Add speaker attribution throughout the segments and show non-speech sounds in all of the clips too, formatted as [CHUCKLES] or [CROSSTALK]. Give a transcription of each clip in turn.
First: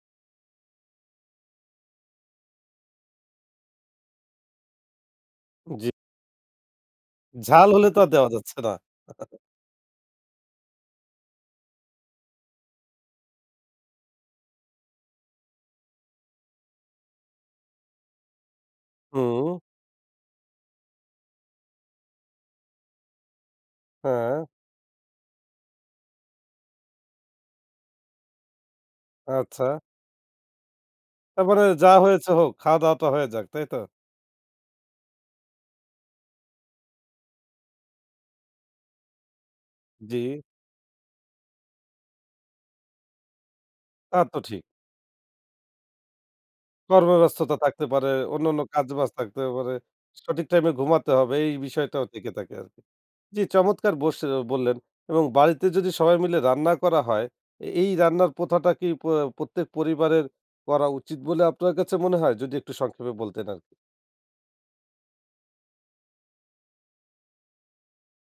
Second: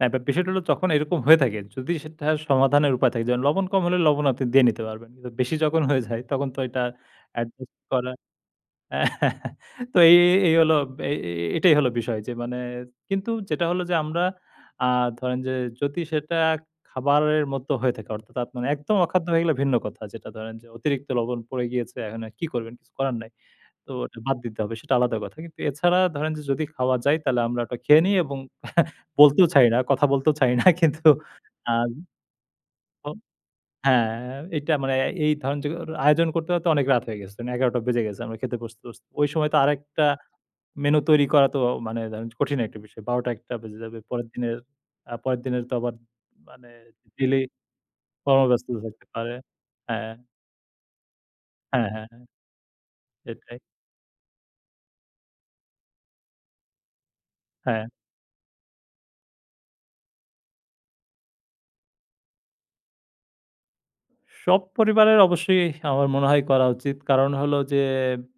Speaker 1: হ্যাঁ, বে বিষয়টা হলো তখন এরকম হয়ে থাকে, যদি সেটা সমাধানের উপায় থাকে। যেমন লবণ কম হলে, লবণ আপনি দিয়ে নিতে পারবেন। কিন্তু বেশি যখন
Speaker 2: জ্বী।
Speaker 1: হয়ে যায়, তখন তো এটা
Speaker 2: ঝাল
Speaker 1: অ্যাডজাস্ট
Speaker 2: হলে তো আর
Speaker 1: করা
Speaker 2: দেওয়া যাচ্ছে না। [CHUCKLES]
Speaker 1: [CHUCKLES] তো এই এই এই হলো এ এ এটাই হল বিষয় যে মানে, কিন্তু যেটা হলো যে আমরা আ ধরেন যে যদি সেটা খাবারের মতো হয়ে থাকে? অর্থাৎ আপনার একদম অখাদ্য হয়ে গেলে
Speaker 2: ও!
Speaker 1: ভিন্ন কথা। যেটা ধরেন যে অতিরিক্ত লবণ পড়ে গিয়েছে, এখন এ কী করবেন? কিছু করার নাই। তো ওটা বাদ
Speaker 2: হ্যাঁ।
Speaker 1: দিতে হবে। সেটা আলাদা কথা। কিন্তু এছাড়া ধরেন যে যদি খাওয়া যায়? তাহলে আমরা ওটা খেয়ে নেই এবং [CHUCKLES] বলতেও চাই
Speaker 2: আচ্ছা।
Speaker 1: না। কথা বলতেও চাই না কিন্তু
Speaker 2: তারপরে
Speaker 1: আ
Speaker 2: যা হয়েছে হোক, খাওয়া-দাওয়া তো
Speaker 1: অন
Speaker 2: হয়ে যাক। তাই তো?
Speaker 1: হ্যাঁ, এইটা মানে এই ধরেন জো আয়োজন করতে হয়তো অনেক রাত হয়ে গেছে। মানে ১১ টা বেজে গেছে, আমরা খেতে বসতে, বসতে। ঐ সময় তো আরেকটা
Speaker 2: জ্বী।
Speaker 1: মেনু তৈরি করা তো মানে ধরেন যে কঠিন একটা বিষয়। ১২ টা, ১ টা বেজে যাবে।
Speaker 2: তা
Speaker 1: পরের
Speaker 2: তো
Speaker 1: দিনের,
Speaker 2: ঠিক।
Speaker 1: আ পরের দিনের তো আবার মানে ডেইলি
Speaker 2: কর্মব্যস্ততা থাকতে পারে, অন্যান্য
Speaker 1: কর্মব্যস্ত থাকতে
Speaker 2: কাজ-বাজ
Speaker 1: পারে।
Speaker 2: থাকতে পারে।
Speaker 1: হ্যাঁ।
Speaker 2: সঠিক টাইম এ ঘুমাতে হবে, এই
Speaker 1: হ্যাঁ,
Speaker 2: বিষয়টাও
Speaker 1: হ্যাঁ, হ্যাঁ।
Speaker 2: থেকে থাকে আরকি। জ্বি,
Speaker 1: সেটাই।
Speaker 2: চমৎকার বসে বললেন এবং বাড়িতে যদি সবাই মিলে রান্না করা হয়?
Speaker 1: হ্যাঁ।
Speaker 2: এই রান্নার প্রথাটা কি প্র প্রত্যেক পরিবারের করা উচিত বলে আপনার কাছে মনে হয়, যদি একটু সংক্ষেপে বলতেন আরকি?
Speaker 1: সব পরিবারের অবশ্যই আমার মনে হয়, করা উচিত। কারণ হলো যে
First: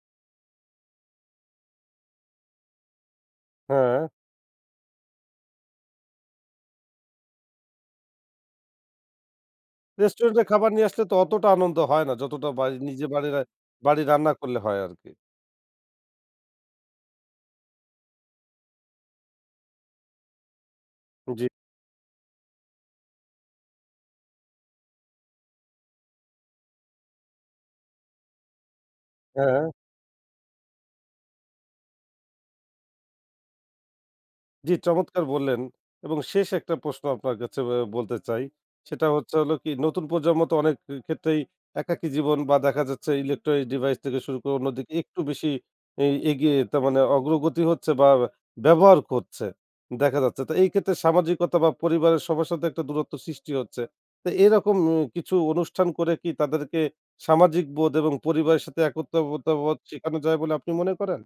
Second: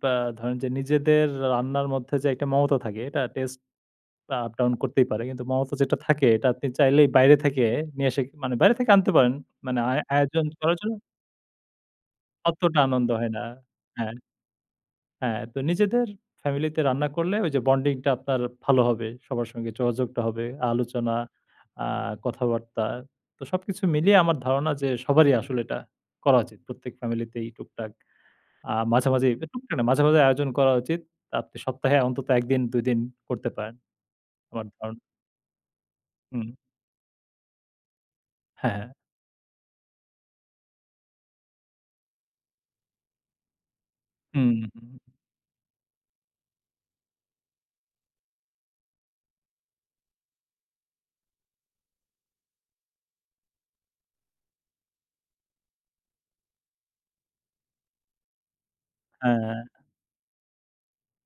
Speaker 1: ব্যা ধরেন যে, নিজেদের রান্নার মধ্যে যে একটা মমতা থাকে, এটা টেস্ট
Speaker 2: হ্যাঁ।
Speaker 1: আপ-ডাউন করতেই পারে। কিন্তু মমতা যেটা থাকে, এটা আপনি চাইলেই বাইরে থেকে নিয়ে এসে মানে, বাইরে থেকে আনতে পারেন, মানে আ
Speaker 2: রেস্টুরেন্ট
Speaker 1: আয়োজন
Speaker 2: এর খাবার
Speaker 1: করো
Speaker 2: নিয়ে
Speaker 1: জোন্য
Speaker 2: আসলে তো, অতটা আনন্দ হয় না। যতটা বায়ি
Speaker 1: অতটা
Speaker 2: নিজে
Speaker 1: আনন্দ
Speaker 2: বায়ি
Speaker 1: হয় না।
Speaker 2: বাড়ির
Speaker 1: হ্যাঁ।
Speaker 2: রান্না করলে হয় আরকি।
Speaker 1: হ্যাঁ, তো নিজেদের ফ্যামিলিতে রান্না করলে ওই যে, বন্ডিং টা আপনার ভালো হবে। সবার সঙ্গে যোগাযোগটা হবে, আলোচনা,
Speaker 2: জ্বী।
Speaker 1: আ কথাবার্তা। তো সবকিছু মিলিয়ে আমার ধারণা যে, সবারই আসলে এটা করা উচিত। প্রত্যেক ফ্যামিলি তেই টুকটাক। আ মাঝে, মাঝে
Speaker 2: হ্যাঁ।
Speaker 1: টুকটাক না, মাঝে, মাঝেই আয়োজন করা উচিত। আপনি সপ্তাহে অন্তত ১ দিন, ২ দিন করতে পারেন, আমার
Speaker 2: জ্বী,
Speaker 1: ধারণা।
Speaker 2: চমৎকার বললেন। এবং শেষ
Speaker 1: হুম।
Speaker 2: ১ টা প্রশ্ন আপনার কাছে অ্যা বলতে চাই।
Speaker 1: হ্যাঁ।
Speaker 2: সেটা হচ্ছে হলো কি? নতুন প্রজন্ম তো অনেক ক্ষে ক্ষেত্রেই একাকী জীবন বা দেখা যাচ্ছে ইলেকট্রনিক ডিভাইস থেকে শুরু
Speaker 1: হুম,
Speaker 2: করে, অন্যদিকে
Speaker 1: হুম।
Speaker 2: একটু বেশি এ এগিয়ে, তা মানে অগ্রগতি হচ্ছে বা ব্যবহার করছে, দেখা যাচ্ছে। তো এই ক্ষেত্রে সামাজিকতা বা পরিবারের সবার সাথে একটা দূরত্ব সৃষ্টি হচ্ছে। তো এরকম উম কিছু, অনুষ্ঠান করে কি, তাদেরকে সামাজিক বোধ এবং পরিবারের সাথে একত্রতা
Speaker 1: হ্যাঁ।
Speaker 2: বোধ, শেখানো যায় বলে আপনি মনে করেন?